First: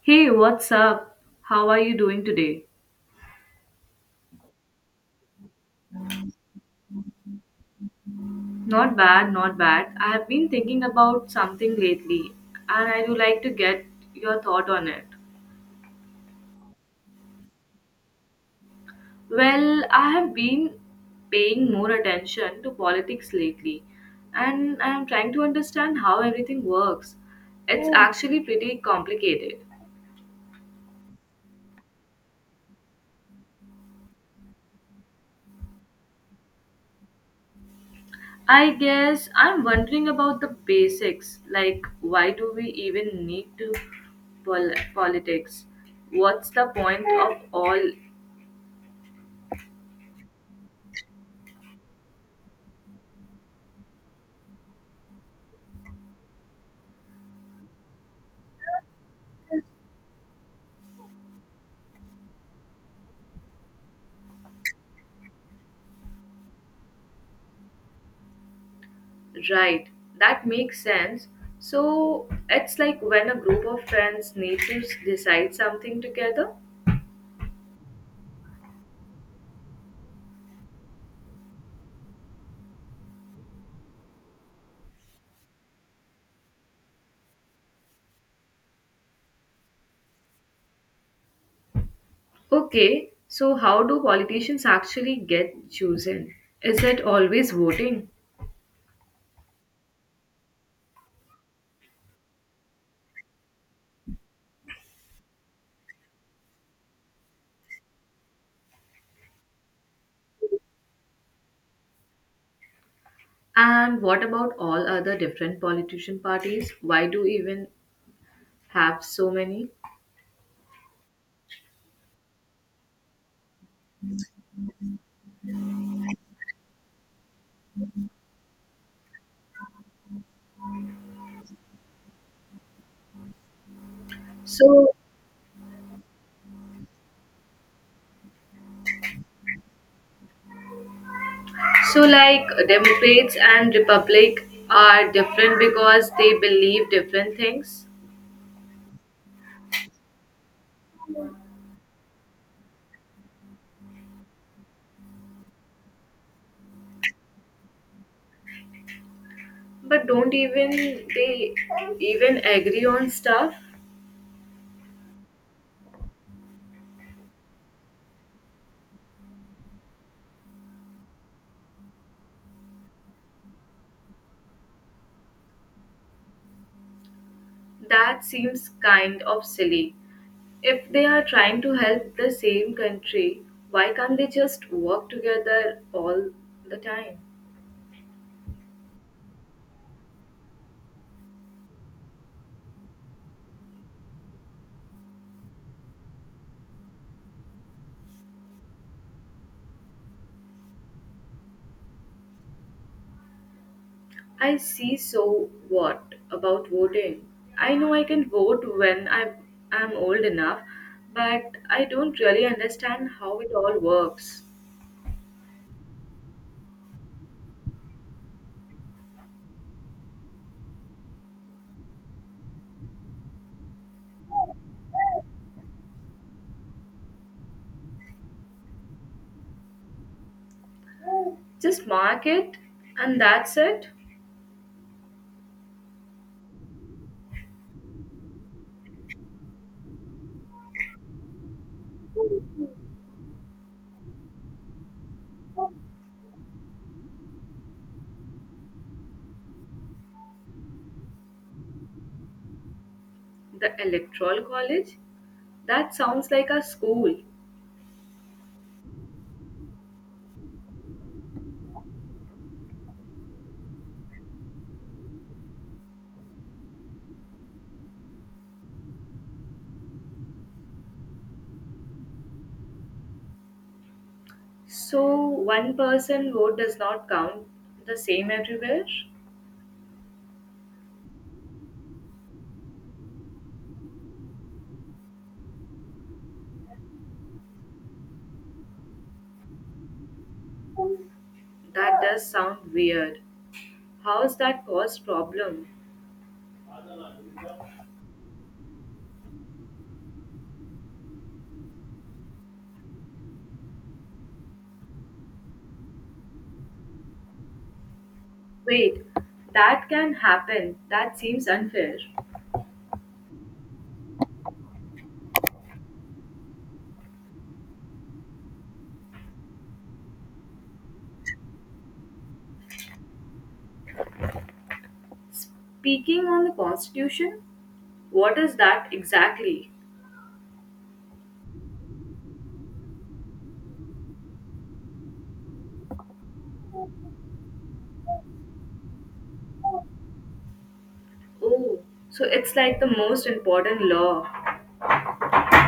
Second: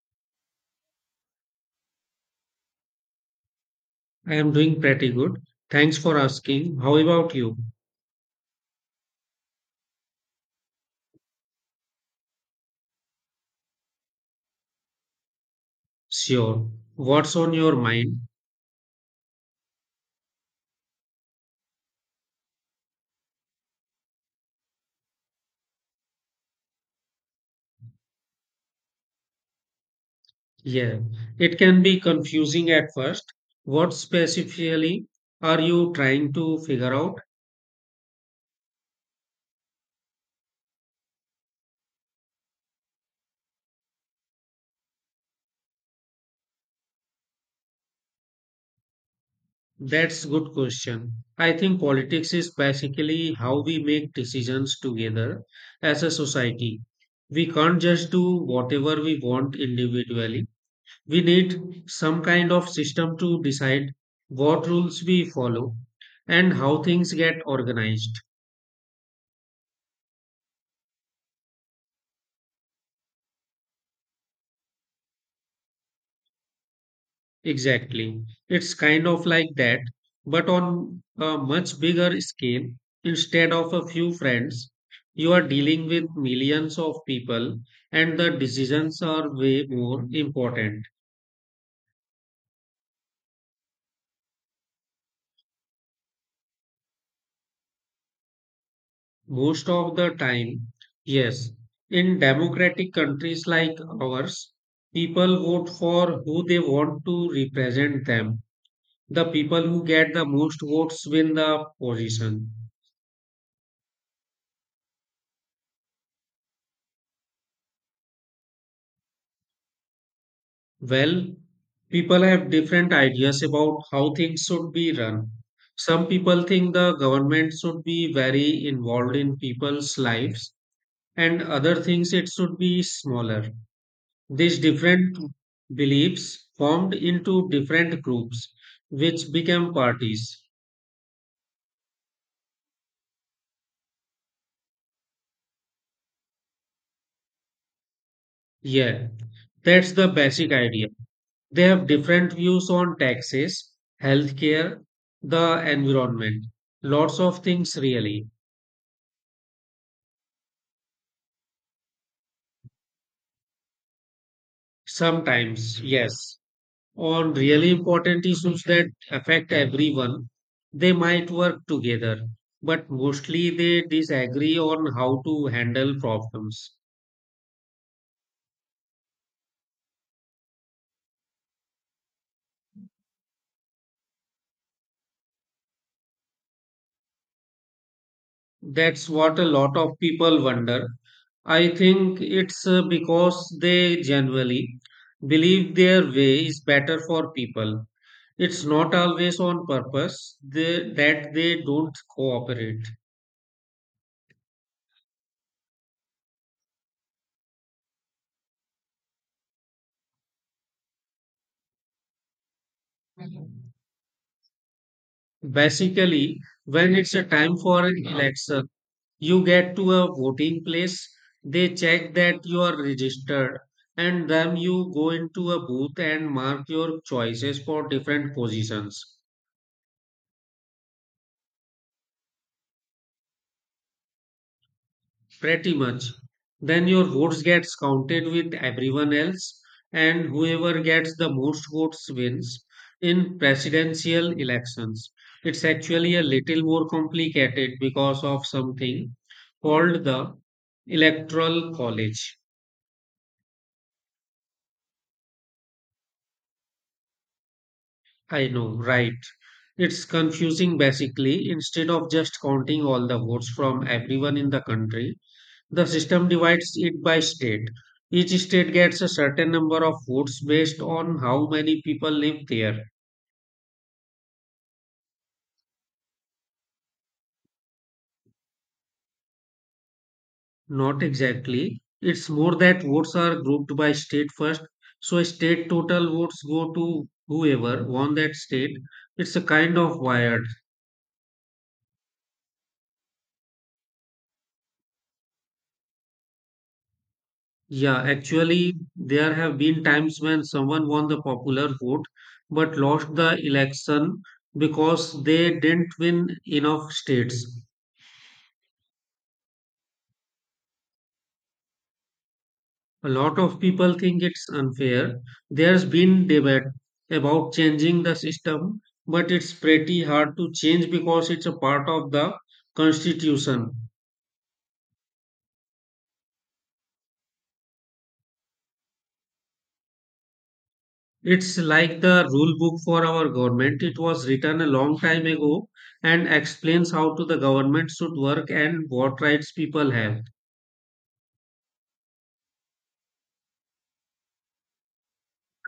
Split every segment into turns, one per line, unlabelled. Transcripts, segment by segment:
Hey, what's up? How are you doing today?
I am doing pretty good. Thanks for asking. How about you?
Not bad, not bad. I have been thinking about something lately and I would like to get your thought on it.
Sure. What's on your mind?
Well, I have been paying more attention to politics lately and I am trying to understand how everything works. It's actually pretty complicated.
Yeah, it can be confusing at first. What specifically are you trying to figure out?
I guess I'm wondering about the basics. Like, why do we even need to politics? What's the point of all
That's good question. I think politics is basically how we make decisions together as a society. We can't just do whatever we want individually. We need some kind of system to decide what rules we follow and how things get organized.
right? That makes sense. So, it's like when a group of friends need to decide something together.
Exactly. It's kind of like that, but on a much bigger scale. Instead of a few friends, you are dealing with millions of people, and the decisions are way more important.
Okay, so how do politicians actually get chosen? Is it always voting?
Most of the time, yes. In democratic countries like ours, people vote for who they want to represent them. The people who get the most votes win the position.
And what about all other different politician parties? Why do even have so many?
Well, people have different ideas about how things should be run. Some people think the government should be very involved in people's lives, and other things it should be smaller. These
So
different beliefs formed into different groups, which became parties.
So, like Democrats and Republic are different because they believe different things,
Yeah, that's the basic idea. They have different views on taxes, healthcare, the environment, lots of things really.
but don't even they even agree on stuff?
Sometimes, yes, on really important issues that affect everyone, they might work together, but mostly they disagree on how to handle problems.
That seems kind of silly. If they are trying to help the same country, why can't they just work together all the time?
That's what a lot of people wonder. I think it's because they generally believe their way is better for people. It's not always on purpose that they don't cooperate.
I see. So what about voting? I know I can vote when I am old enough, but I don't really understand how it all works.
Basically, when it's a time for an election, you get to a voting place, they check that you are registered, and then you go into a booth and mark your choices for different positions.
Just mark it and that's it.
Pretty much. Then your votes gets counted with everyone else, and whoever gets the most votes wins. In presidential elections, it's actually a little more complicated because of something called the Electoral College.
The electoral college? That sounds like a school.
I know, right? It's confusing basically. Instead of just counting all the votes from everyone in the country, the system divides it by state. Each state gets a certain number of votes based on how many people live there.
So one person vote does not count the same everywhere?
Not exactly. It's more that votes are grouped by state first. So state total votes go to whoever won that state. It's a kind of wired.
That does sound weird. How's that cause problem?
Yeah, actually, there have been times when someone won the popular vote but lost the election because they didn't win enough states.
Wait, that can happen. That seems unfair.
A lot of people think it's unfair. There's been debate about changing the system, but it's pretty hard to change because it's a part of the constitution.
Speaking on the Constitution, what is that exactly?
It's like the rule book for our government. It was written a long time ago and explains how to the government should work and what rights people have.
Oh, so it's like the most important law.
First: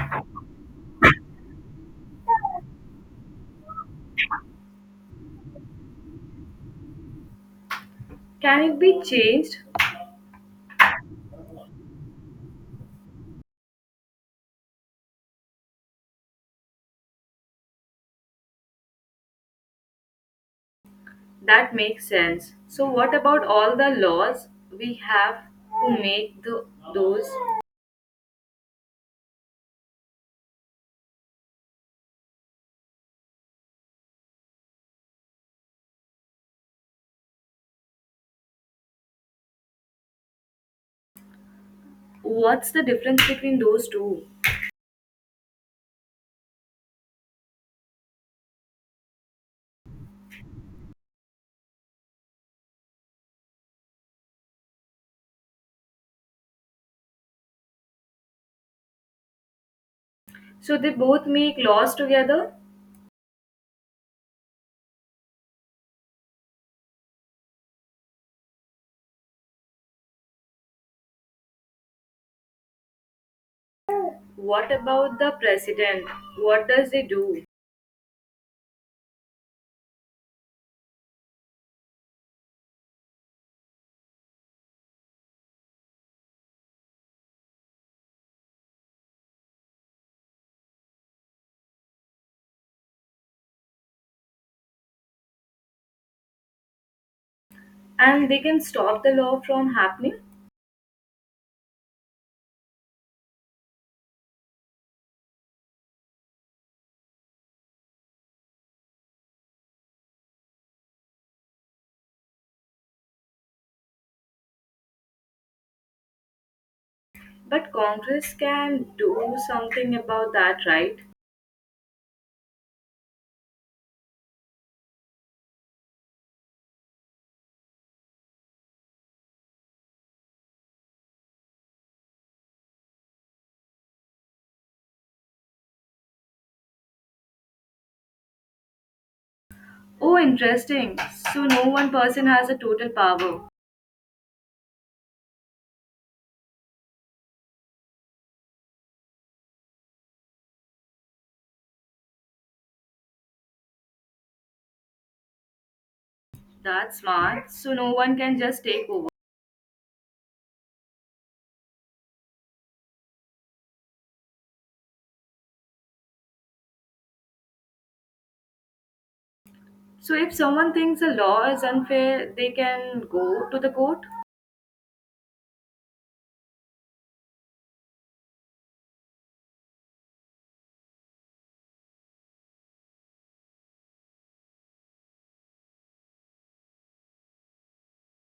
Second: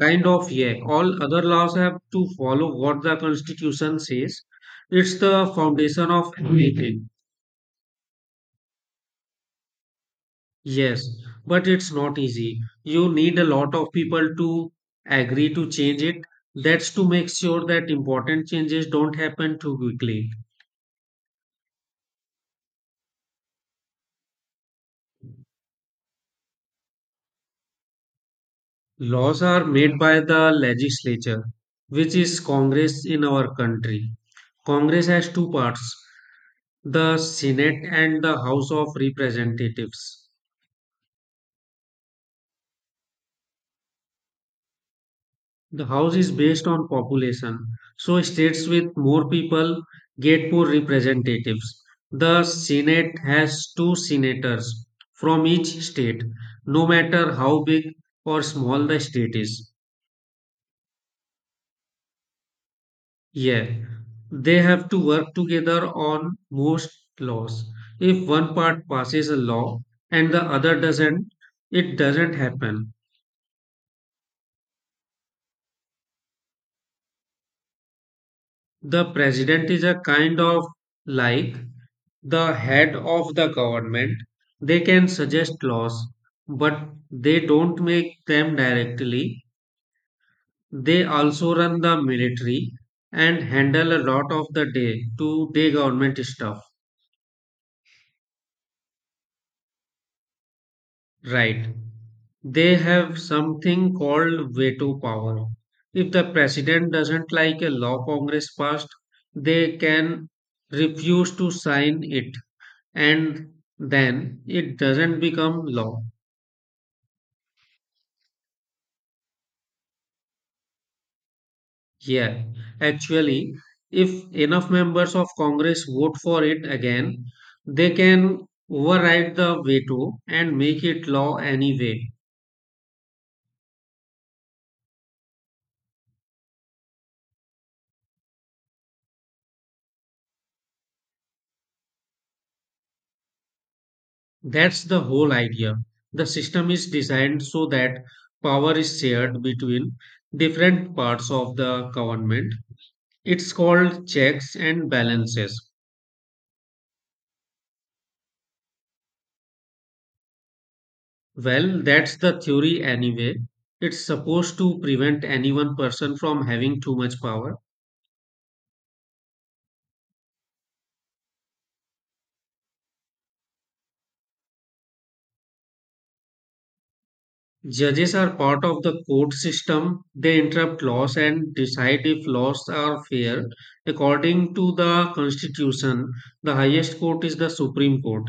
Kind of, yeah. All other laws have to follow what the constitution says. It's the foundation of everything.
Can it be changed?
Yes, but it's not easy. You need a lot of people to agree to change it. That's to make sure that important changes don't happen too quickly.
That makes sense. So, what about all the laws we have to make the, those?
Laws are made by the legislature, which is Congress in our country. Congress has two parts, the Senate and the House of Representatives.
What's the difference between those two?
The house is based on population, so states with more people get more representatives. The Senate has two senators from each state, no matter how big or small the state is.
So, they both make laws together?
Yeah, they have to work together on most laws. If one part passes a law and the other doesn't, it doesn't happen.
What about the president? What does they do?
The president is a kind of like the head of the government, they can suggest laws, but they don't make them directly. They also run the military and handle a lot of the day to day government stuff.
And they can stop the law from happening,
Right. They have something called veto power. If the president doesn't like a law Congress passed, they can refuse to sign it and then it doesn't become law.
but Congress can do something about that, right?
Yeah, actually, if enough members of Congress vote for it again, they can override the veto and make it law anyway.
Oh, interesting. So no one person has a total power.
That's the whole idea. The system is designed so that power is shared between different parts of the government. It's called checks and balances.
That's smart. So no one can just take over.
Well, that's the theory anyway. It's supposed to prevent any one person from having too much power.
So if someone thinks a law is unfair, they can go to the court.
Judges are part of the court system. They interpret laws and decide if laws are fair. According to the Constitution, the highest court is the Supreme Court.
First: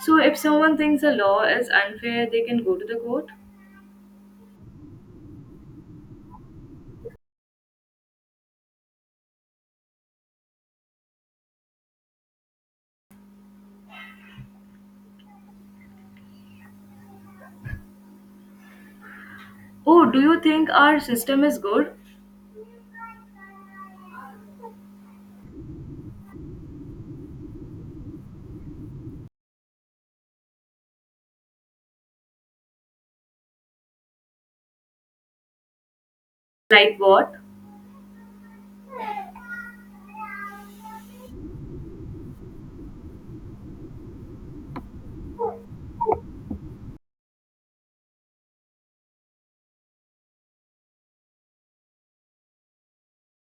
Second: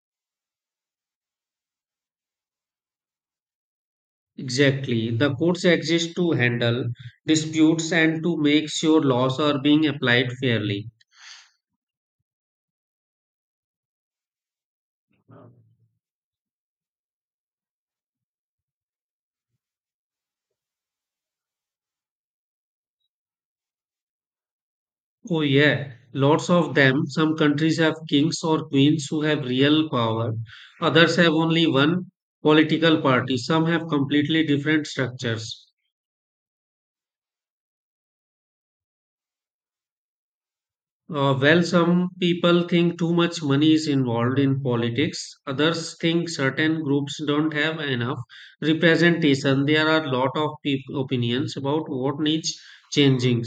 So if someone thinks a law is unfair, they can go to the court.
Exactly. The courts exist to handle disputes and to make sure laws are being applied fairly.
Oh, do you think our system is good?
Oh, yeah, lots of them. Some countries have kings or queens who have real power, others have only one political party, some have completely different structures.
Like what?
Well, some people think too much money is involved in politics. Others think certain groups don't have enough representation. There are a lot of peop opinions about what needs changing.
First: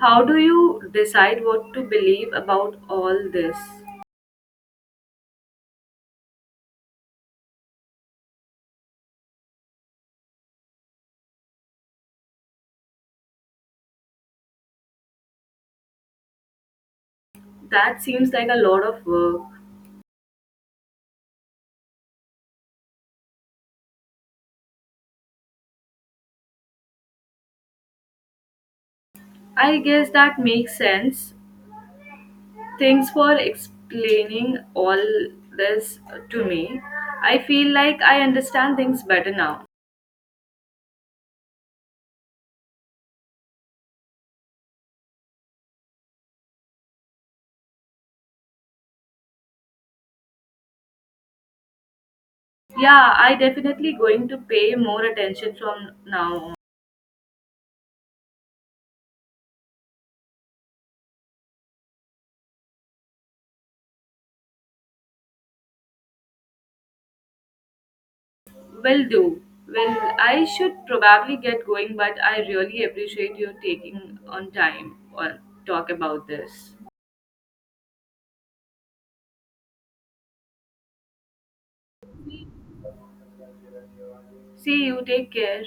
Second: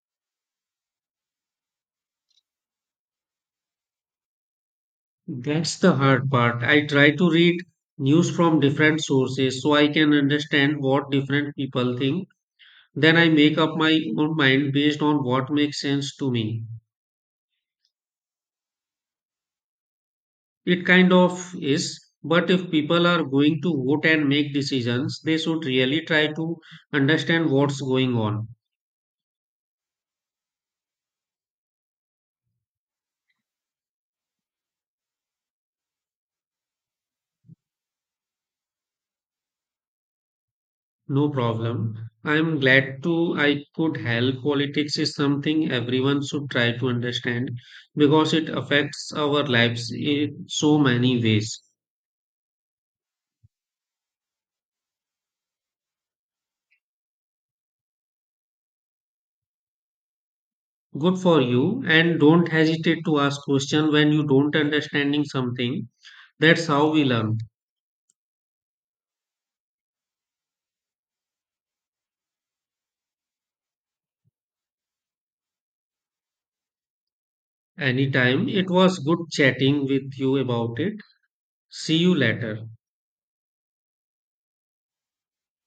How do you decide what to believe about all this?
That's the hard part. I try to read news from different sources so I can understand what different people think. Then I make up my own mind based on what makes sense to me.
That seems like a lot of work.
It kind of is, but if people are going to vote and make decisions, they should really try to understand what's going on.
I guess that makes sense. Thanks for explaining all this to me. I feel like I understand things better now.
No problem. I'm glad to I could help. Politics is something everyone should try to understand because it affects our lives in so many ways.
Yeah, I definitely going to pay more attention from now on.
Good for you, and don't hesitate to ask questions when you don't understanding something. That's how we learn.
Will do. Well, I should probably get going, but I really appreciate you taking on time or talk about this.
Anytime. It was good chatting with you about it. See you later.
See you. Take care.